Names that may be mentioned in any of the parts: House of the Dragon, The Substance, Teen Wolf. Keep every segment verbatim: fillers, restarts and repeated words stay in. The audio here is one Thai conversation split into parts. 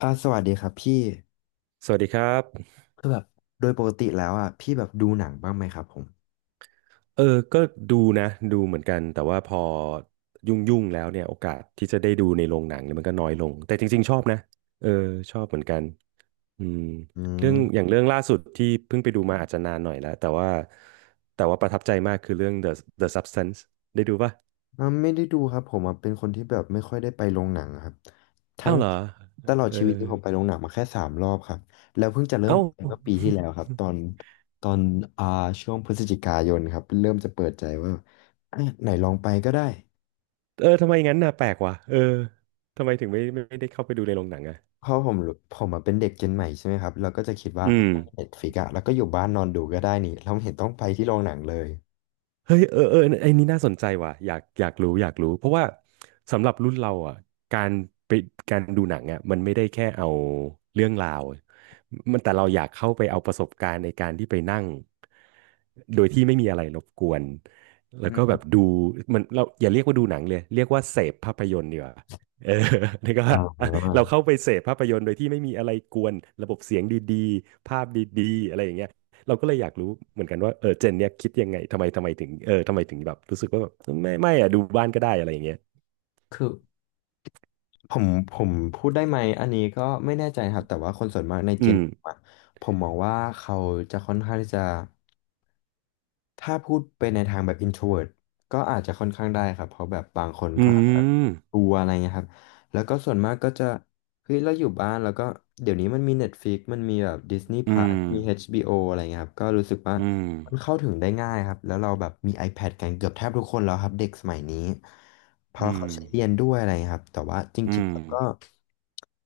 อ่าสวัสดีครับพี่สวัสดีครับคือแบบโดยปกติแล้วอ่ะพี่แบบดูหนังบ้างไหมครับผมเออก็ดูนะดูเหมือนกันแต่ว่าพอยุ่งๆแล้วเนี่ยโอกาสที่จะได้ดูในโรงหนังเนี่ยมันก็น้อยลงแต่จริงๆชอบนะเออชอบเหมือนกันอืมอืเรื่มองอย่างเรื่องล่าสุดที่เพิ่งไปดูมาอาจจะนานหน่อยแล้วแต่ว่าแต่ว่าประทับใจมากคือเรื่อง The The Substance ได้ดูป่ะอ่าไม่ได้ดูครับผมอ่ะเป็นคนที่แบบไม่ค่อยได้ไปโรงหนังครับทั้อ้างวเหรอตลอดเออชีวิตนี้ผมไปโรงหนังมาแค่สามรอบครับแล้วเพิ่งจะเริ่มเอ้า ไปเมื่อปี ที่แล้วครับตอนตอนอ่าช่วงพฤศจิกายนครับเริ่มจะเปิดใจว่าอ่ะไหนลองไปก็ได้เออทำไมงั้นน่ะแปลกว่ะเออทำไมถึงไม่ไม่ได้เข้าไปดูในโรงหนังอ่ะเพราะผมรู้ผมอะเป็นเด็กเจนใหม่ใช่ไหมครับเราก็จะคิดว่าอืม เน็ตฟลิกอะแล้วก็อยู่บ้านนอนดูก็ได้นี่เราไม่เห็นต้องไปที่โรงหนังเลยเฮ้ยเออเออไอ้นี่น่าสนใจว่ะอยากอยากรู้อยากรู้เพราะว่าสำหรับรุ่นเราอ่ะการไปการดูหนังอ่ะมันไม่ได้แค่เอาเรื่องราวมันแต่เราอยากเข้าไปเอาประสบการณ์ในการที่ไปนั่งโดยที่ไม่มีอะไรรบกวนแล้อืวก็แบบมดูมันเราอย่าเรียกว่าดูหนังเลยเรียกว่าเสพภาพยนตร์ดีกว่าเออ นี่ก็อ่า ว่าเราเข้าไปเสพภาพยนตร์โดยที่ไม่มีอะไรกวนระบบเสียงดีๆภาพดีๆอะไรอย่างเงี้ย เราก็เลยอยากรู้เหมือนกันว่าเออเจนเนี่ยคิดยังไงทำไมทำไมถึงเออทำไมถึงแบบรู้สึกว่าแบบไม่ไม่อะดูบ้านก็ได้อะไรอย่างเงี้ยคือผมผมพูดได้ไหมอันนี้ก็ไม่แน่ใจครับแต่ว่าคนส่วนมากในเจอืนมผมอะผมมองว่าเขาจะค่อนข้างที่จะถ้าพูดไปในทางแบบ introvert ก็อาจจะค่อนข้างได้ครับเพราะแบบบางคนอืก็ มดูอะไรเงี้ยครับแล้วก็ส่วนมากก็จะเฮ้ยเราอยู่บ้านแล้วก็เดี๋ยวนี้มันมี Netflix มันมีแบบ Disney อืม Plus มี เอช บี โอ อชบีโออะไรเงี้ยครับก็รู้สึกว่าอืมมันเข้าถึงได้ง่ายครับแล้วเราแบบมี iPad กันเกือบแทบทุกคนแล้วครับเด็กสมัยนี้เพราะอืเขามใช้เรียนด้วยอะไรเงี้ยครับแต่ว่าจอืริงมๆแล้วก็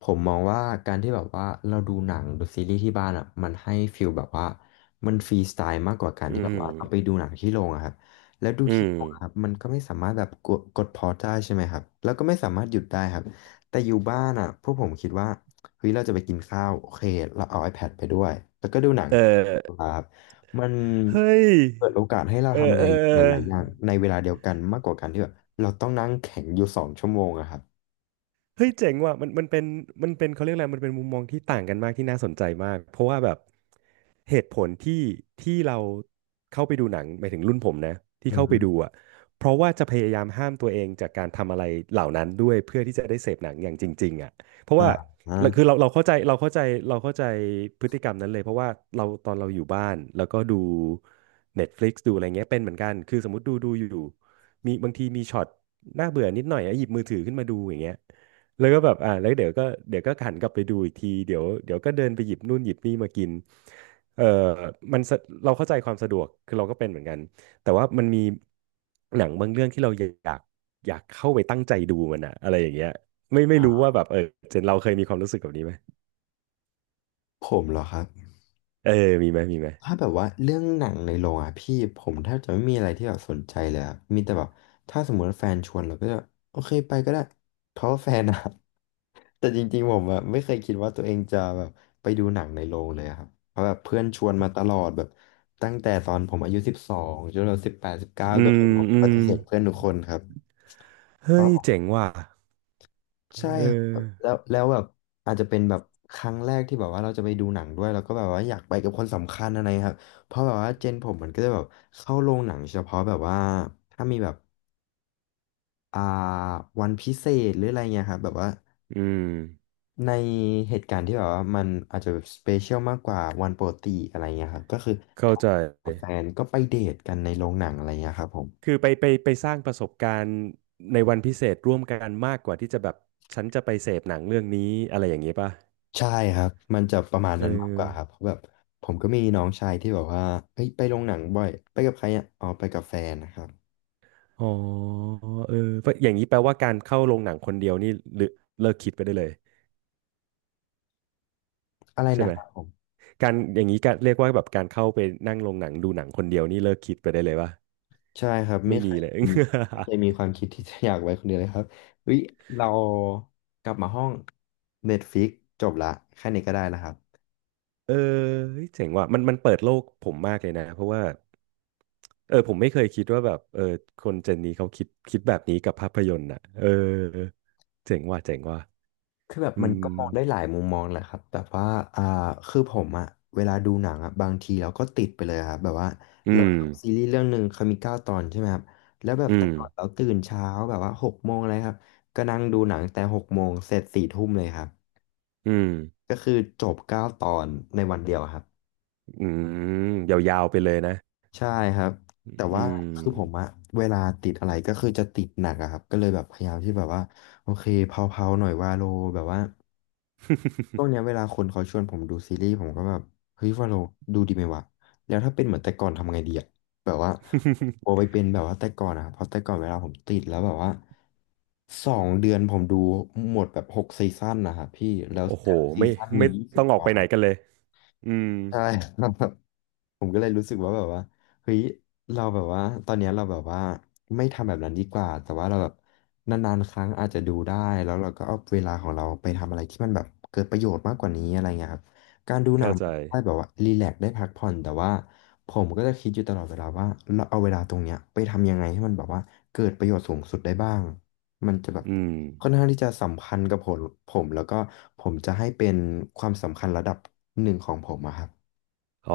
ผมมองว่าการที่แบบว่าเราดูหนังดูซีรีส์ที่บ้านอ่ะมันให้ฟีลแบบว่ามันฟรีสไตล์มากกว่าการอืที่แบบว่าเราไปมดูหนังที่โรงอะครับ แล้วดูอืที่มออกครับมันก็ไม่สามารถแบบกดกดพอได้ใช่ไหมครับแล้วก็ไม่สามารถหยุดได้ครับแต่อยู่บ้านอ่ะพวกผมคิดว่าเฮ้ยเราจะไปกินข้าวโอเคเราเอา iPad ไปด้วยแล้วก็ดูหนังเออครับมันเฮ้ยเปิดโอกาสให้เราเอทำออะเอไรอ หลายๆอย่างในเวลาเดียวกันมากกว่าการที่แบบเราต้องนั่งแข็งอยู่สองชั่วโมงอะครับเฮ้ยเจ๋งว่ะมันมันเป็นมันเป็นเขาเรียกอะไรมันเป็นมุมมองที่ต่างกันมากที่น่าสนใจมากเพราะว่าแบบเหตุผลที่ที่เราเข้าไปดูหนังหมายถึงรุ่นผมนะที่อืเข้าไปดูมอ่ะเพราะว่าจะพยายามห้ามตัวเองจากการทำอะไรเหล่านั้นด้วยเพื่อที่จะได้เสพหนังอย่างจริงๆอ่ะเพราะอ่าว่าคืออเราเราเข้าใจเราเข้าใจเราเข้าใจพฤติกรรมนั้นเลยเพราะว่าเราตอนเราอยู่บ้านแล้วก็ดู Netflix ดูอะไรเงี้ยเป็นเหมือนกันคือสมมติดูดูอยู่มีบางทีมีช็อตน่าเบื่อนิดหน่อยอะหยิบมือถือขึ้นมาดูอย่างเงี้ย แล้วก็แบบอ่าแล้วเดี๋ยวก็เดี๋ยวก็หันกลับไปดูอีกทีเดี๋ยวเดี๋ยวก็เดินไปหยิบนู่นหยิบนี่มากินเออมันสะเราเข้าใจความสะดวกคือเราก็เป็นเหมือนกันแต่ว่ามันมีหนังบางเรื่องที่เราอยากอยากเข้าไปตั้งใจดูมันอะอะไรอย่างเงี้ยไม่ไม่รู้่าว่าแบบเออเจนเราเคยมีความรู้สึกแบบนี้ไหมผมเหรอครับ เออมีไหมมีไหมถ้าแบบว่าเรื่องหนังในโรงอ่ะพี่ผมแทบจะไม่มีอะไรที่แบบสนใจเลยอะมีแต่แบบถ้าสมมติว่าแฟนชวนเราก็จะโอเคไปก็ได้เพราะว่าแฟนอะ แต่จริงๆผมอะไม่เคยคิดว่าตัวเองจะแบบไปดูหนังในโรงเลยอะครับเพราะแบบเพื่อนชวนมาตลอดแบบตั้งแต่ตอนผมอายุสิบสองจนเราสิบแปดสิบเก้าอืก็มคือผมอืปมฏิเสธเพื่อนทุกคนครับ เฮ้ยเจ๋งว่ะใช่เออครับแล้วแล้วแบบอาจจะเป็นแบบครั้งแรกที่แบบว่าเราจะไปดูหนังด้วยแล้วก็แบบว่าอยากไปกับคนสำคัญอะไรครับเพราะแบบว่าเจนผมมันก็จะแบบเข้าโรงหนังเฉพาะแบบว่าถ้ามีแบบอ่าวันพิเศษหรืออะไรเงี้ยครับแบบว่าอืมในเหตุการณ์ที่แบบว่ามันอาจจะสเปเชียลมากกว่าวันปกติอะไรเงี้ยครับก็คือเข้าถ้ใจ าแฟนก็ไปเดทกันในโรงหนังอะไรเงี้ยครับผม คือไปไปไปสร้างประสบการณ์ในวันพิเศษร่วมกันมากกว่าที่จะแบบฉันจะไปเสพหนังเรื่องนี้อะไรอย่างนี้ป่ะใช่ครับ มันจะประมาณเออนั้นมากกว่าครับเพราะแบบผมก็มีน้องชายที่แบบว่าเฮ้ยไปโรงหนังบ่อย ไปกับใครอ่ะอ๋อไปกับแฟนนะครับ อ๋อเออเพราะอย่างนี้แปลว่าการเข้าโรงหนังคนเดียวนี่หรือเลิกคิดไปได้เลยอะไรใช่นะไหมครับผม การอย่างนี้ก็เรียกว่าแบบการเข้าไปนั่งโรงหนังดูหนังคนเดียวนี่เลิกคิดไปได้เลยป่ะใช่ครับไม่ไม่เคมียเลย มีไม่เคยมีความคิดที่จะอยากไว้คนเดียวเลยครับเฮ้ยเรากลับมาห้อง Netflix จบละแค่นี้ก็ได้แล้วครับ เออเฮ้ยเจ๋งว่ะมันมันเปิดโลกผมมากเลยนะเพราะว่าเออผมไม่เคยคิดว่าแบบเออคนเจนนี้เขาคิดคิดแบบนี้กับภาพยนตร์อ่ะเออเจ๋งว่ะเจ๋งว่ะคือแบบอืมันมก็มองได้หลายมุมมองแหละครับแบบว่าอ่าคือผมอะเวลาดูหนังอะบางทีเราก็ติดไปเลยครับแบบว่าอืเรามซีรีส์เรื่องหนึ่งเขามีเก้าตอนใช่ไหมครับแล้วแบบอืแต่มก่อนเราตื่นเช้าแบบว่าหกโมงเลยครับก็นั่งดูหนังแต่หกโมงเสร็จสี่ทุ่มเลยครับอืมก็คือจบเก้าตอนในวันเดียวครับอืมยาวๆไปเลยนะใช่ครับแต่อืว่าม คือผมอะเวลาติดอะไรก็คือจะติดหนักอะครับก็เลยแบบพยายามที่แบบว่าโอเคเผาๆหน่อยวาโลแบบว่า ช่วงเนี้ยเวลาคนเขาชวนผมดูซีรีส์ผมก็แบบเฮ้ยวาโลดูดีไหมวะแล้วถ้าเป็นเหมือนแต่ก่อนทำไงดีอะแบบว่าโอไป เป็นแบบว่าแต่ก่อนอะเพราะแต่ก่อนเวลาผมติดแล้วแบบว่าสองเดือนผมดูหมดแบบหกซีซั่นนะครับพี่แล้วโอ้โหแต่ละซีไม่ซั่นมีไม่ยี่สิบต้องอตอกไปอนไหนกันเลยอืมใช่ ผมก็เลยรู้สึกว่าแบบว่าเฮ้ยเราแบบว่าตอนเนี้ยเราแบบว่าไม่ทำแบบนั้นดีกว่าแต่ว่าเราแบบนานๆครั้งอาจจะดูได้แล้วเราก็เอาเวลาของเราไปทำอะไรที่มันแบบเกิดประโยชน์มากกว่านี้อะไรเงี้ยครับการดูหนัเข้างใจได้แบบว่ารีแลกซ์ได้พักผ่อนแต่ว่าผมก็จะคิดอยู่ตลอดเวลาว่าเราเอาเวลาตรงเนี้ยไปทำยังไงให้มันแบบว่าเกิดประโยชน์สูงสุดได้บ้างมันจะแบบอืม ค่อนข้างที่จะสัมพันธ์กับผมผมแล้วก็ผมจะให้เป็นความสำคัญระดับหนึ่งของผมอะครับ อ๋อ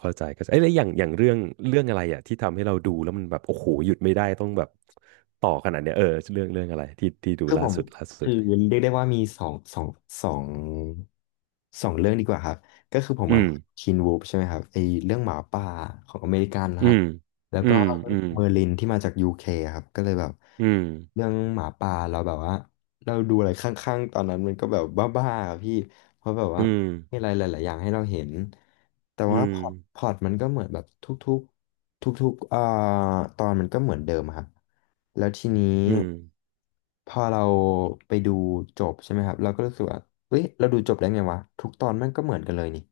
เข้าใจเข้าใจเอ้ยแล้วอย่างอย่างเรื่องเรื่องอะไรอ่ะที่ทำให้เราดูแล้วมันแบบโอ้โหหยุดไม่ได้ต้องแบบต่อขนาดเนี้ยเออเรื่องเรื่องอะไรที่ที่ดูคือล่าผมสุดล่าสุคืดอเลยเรียกได้ว่ามีสองสองสองสองเรื่องดีกว่าครับก็คือผมอือะมคินวูฟใช่ไหมครับไอเรื่องหมาป่าของอเมริกันนะอืครับมแล้วอืก็มอืมเมอร์ลินที่มาจากยูเคครับก็เลยแบบอืมเรื่องหมาป่าเราแบบว่าเราดูอะไรข้างๆตอนนั้นมันก็แบบบ้าๆอะพี่เพราะแบบว่าอืมมีอะไรหลายๆอย่างให้เราเห็นแต่อืว่ามพอร์ตพอร์ตมันก็เหมือนแบบทุกๆทุกๆเอ่อตอนมันก็เหมือนเดิมอะครับ แล้วทีนี้อืมพอเราไปดูจบใช่ไหมครับเราก็รู้สึกว่าเฮ้ยเราดูจบได้ไงวะทุกตอนมันก็เหมือนกันเลยนี่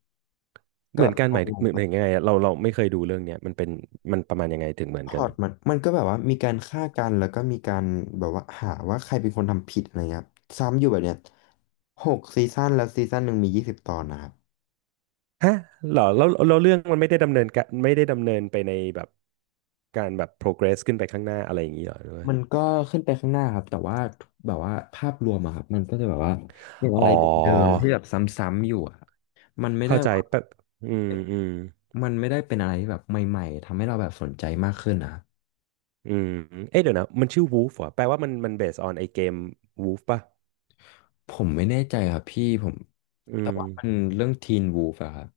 เหก็มือนกันหเอามายลงเหมือไปนยังไงอะเราเราไม่เคยดูเรื่องเนี้ยมันเป็นมันประมาณยังไงถึงเหมือพนกัอนดมันมันก็แบบว่ามีการฆ่ากันแล้วก็มีการแบบว่าหาว่าใครเป็นคนทำผิดอะไรเงี้ยครับซ้ำอยู่แบบเนี้ยหกซีซั่นแล้วซีซั่นหนึ่งมียี่สิบตอนนะครับฮะเหรอแล้วแล้วเรื่องมันไม่ได้ดำเนินการไม่ได้ดำเนินไปในแบบการแบบ progress ขึ้นไปข้างหน้าอะไรอย่างนี้เหรอหรือว่ามันก็ขึ้นไปข้างหน้าครับแต่ว่าแบบว่าภาพรวมอะครับมันก็จะแบบว่าเป็นอะอ๋ไรอ เดิมๆที่แบบซ้ำๆอยู่อะครับมันไม่ได้ เข้าใจแป๊บอืมอืมมันไม่ได้เป็นอะไรที่แบบใหม่ๆทำให้เราแบบสนใจมากขึ้นนะครับอืมเอ๊ะเดี๋ยวนะ มันชื่อ Wolf เหรอแปลว่ามันมัน based on ไอเกม Wolf ป่ะผมไม่แน่ใจครับพี่ผมอืแต่ม ว่ามันเรื่องทีนวูฟอะครับ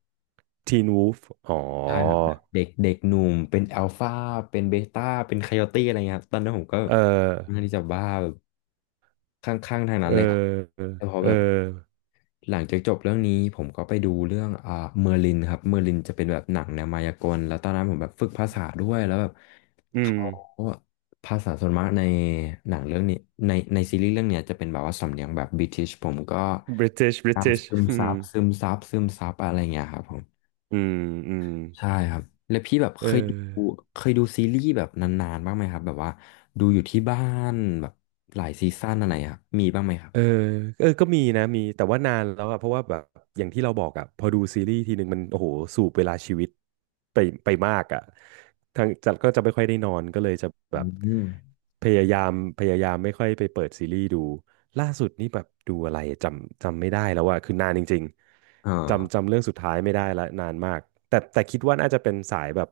Teen Wolf อ๋อ ใช่ครับแบบเด็กเด็กหนุ่มเป็นอัลฟาเป็นเบต้าเป็นไคโอตี้อะไรเงี้ยครับตอนนั้นผมก็เออค่อนข้างที่จะบ้า เออแต่พอเอแบบอหลังจากจบเรื่องนี้ผมก็ไปดูเรื่องอ่าเมอร์ลินครับเมอร์ลินจะเป็นแบบหนังแนวมายากลแล้วตอนนั้นผมแบบฝึกภาษาด้วยแล้วแบบอืม เขาภาษาส่วนมากในหนังเรื่องนี้ในในซีรีส์เรื่องเนี้ยจะเป็นแบบว่าสำเนียงแบบบริติชผมก็ British ตาม British ซึมอืซัมบซึมซับซึมซับอะไรเงี้ยครับผมอืมอืมใช่ครับแล้วพี่แบบเคเอยดูอ เคยดูซีรีส์แบบนานๆบ้างไหมครับแบบว่าดูอยู่ที่บ้านแบบหลายซีซั่นอะไรครับมีบ้างไหมครับเออเออก็มีนะมีแต่ว่านานแล้วอะเพราะว่าแบบอย่างที่เราบอกอะพอดูซีรีส์ทีหนึ่งมันโอ้โหสูบเวลาชีวิตไปไปมากอะทางจัดก็จะไม่ค่อยได้นอนก็เลยจะอืแบบมพยายามพยายามไม่ค่อยไปเปิดซีรีส์ดูล่าสุดนี่แบบดูอะไรจำจำไม่ได้แล้วอะคือนานจริงอ่ๆจำา จำเรื่องสุดท้ายไม่ได้ละนานมากแต่แต่คิดว่าน่าจะเป็นสายแบบ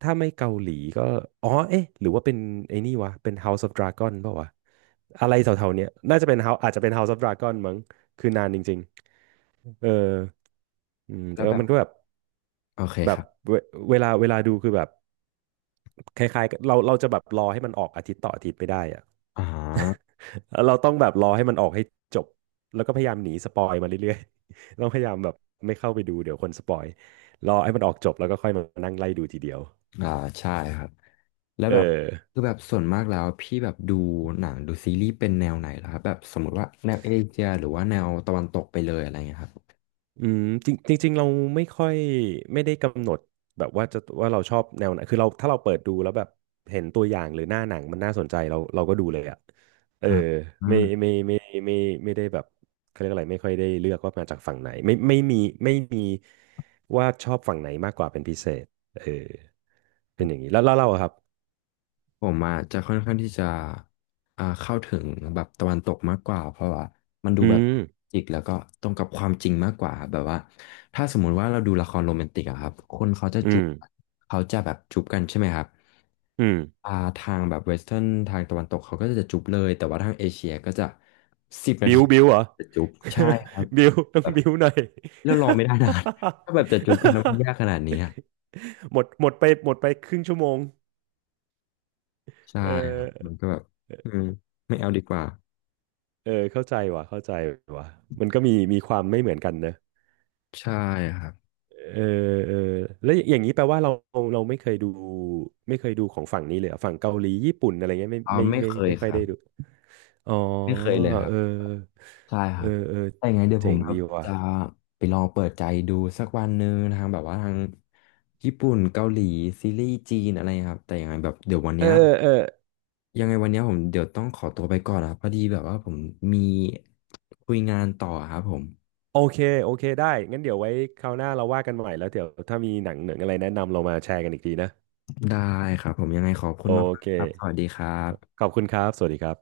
ถ้าไม่เกาหลีก็อ๋อเอ๊ะหรือว่าเป็นไอ้นี่วะเป็น House of Dragon เปล่าวะอะไรแถวๆเนี้ยน่าจะเป็น House อาจจะเป็น House of Dragon มั้งคือนานจริงๆเอออืมแล้เอวอแบบมันก็แบบโอเคแบคบรับเวเวลาเวลาดูคือแบบคล้ายๆกับเราเราจะแบบรอให้มันออกอาทิตย์ต่ออาทิตย์ไม่ได้อะ อ่าเราต้องแบบรอให้มันออกให้จบแล้วก็พยายามหนีสปอยมาเรื่อยๆ ต้องพยายามแบบไม่เข้าไปดูเดี๋ยวคนสปอยรอให้มันออกจบแล้วก็ค่อยมานั่งไล่ดูทีเดียวอ่าใช่ครับแล้วเอแบบอ คือแบบส่วนมากแล้วพี่แบบดูหนังดูซีรีส์เป็นแนวไหนเหรอครับแบบสมมติว่าแนวเอเชียหรือว่าแนวตะวันตกไปเลยอะไรเงี้ยครับอืมจริงจริงๆเราไม่ค่อยไม่ได้กำหนดแบบว่าจะว่าเราชอบแนวไหนคือเราถ้าเราเปิดดูแล้วแบบเห็นตัวอย่างหรือหน้าหนังมันน่าสนใจเราเราก็ดูเลยอ่ะเอออ่าอืไม่มไม่ไม่ไม่ไม่ไม่ได้แบบเขาเรียกอะไรไม่ค่อยได้เลือกว่ามาจากฝั่งไหนไม่ไม่มีไม่มีว่าชอบฝั่งไหนมากกว่าเป็นพิเศษเออเป็นอย่างนี้แล้วแล้วเราอะครับผมอ่ะจะค่อนข้างที่จะอ่าเข้าถึงแบบตะวันตกมากกว่าเพราะว่ามันดูอืแบบมจริกแล้วก็ตรงกับความจริงมากกว่าแบบว่าถ้าสมมุติว่าเราดูละครโรแมนติกอะครับคนเขาจะอืจูบมเขาจะแบบจูบกันใช่ไหมครับ อืมอ่าทางแบบเวสเทิร์นทางตะวันตกเขาก็จะจุบเลยแต่ว่าทางเอเชียก็จะสิบนาบิทีวบิวเหรอ จะจุบใช่ครับ บิวต้อแบงบบิวหน่อย แล้วรอไม่ได้นาน ถ้าแบบจะจุบกันแล้วมันยากข นาดนี้อะ หมดหมดไปหมดไปครึ่งชั่วโมง ใช่เอครับมันอก็แบบอืมไม่เอาดีกว่าเออเข้าใจว่ะเข้าใจว่ะมันก็มีมีความไม่เหมือนกันเนอะใช่ครับเออเออแล้วอย่างนี้แปลว่าเราเราไม่เคยดูไม่เคยดูของฝั่งนี้เลยเหรอฝั่งเกาหลีญี่ปุ่นอะไรเงี้ยไม่อ่าไม่ไม่ไม่เคยไม่ค่คอยรัได้บดูอ๋อไม่เคยเลยครัเอบ อใช่คเอรัอบ เออแต่ยังไงเดี๋ยวผเจ๋มงแบดีบว่ะจะไปลองเปิดใจดูสักวันหนึ่งทางแบบว่าทางญี่ปุ่นเกาหลีซีรีส์จีนอะไรครับแต่ยังไงแบบเดี๋ยววันเอเนี้อยเออยังไงวันเนี้ยผมเดี๋ยวต้องขอตัวไปก่อนนะครับพอดีแบบว่าผมมีคุยงานต่อครับผมโอเคโอเคได้งั้นเดี๋ยวไว้คราวหน้าเราว่ากันใหม่แล้วเดี๋ยวถ้ามีหนังหนังอะไรแนะนำเรามาแชร์กันอีกทีนะได้ครับผมยังไงขอบคุโอณมากเคๆครับสวัสดีครัขบอบคุณครับสวัสดีครับ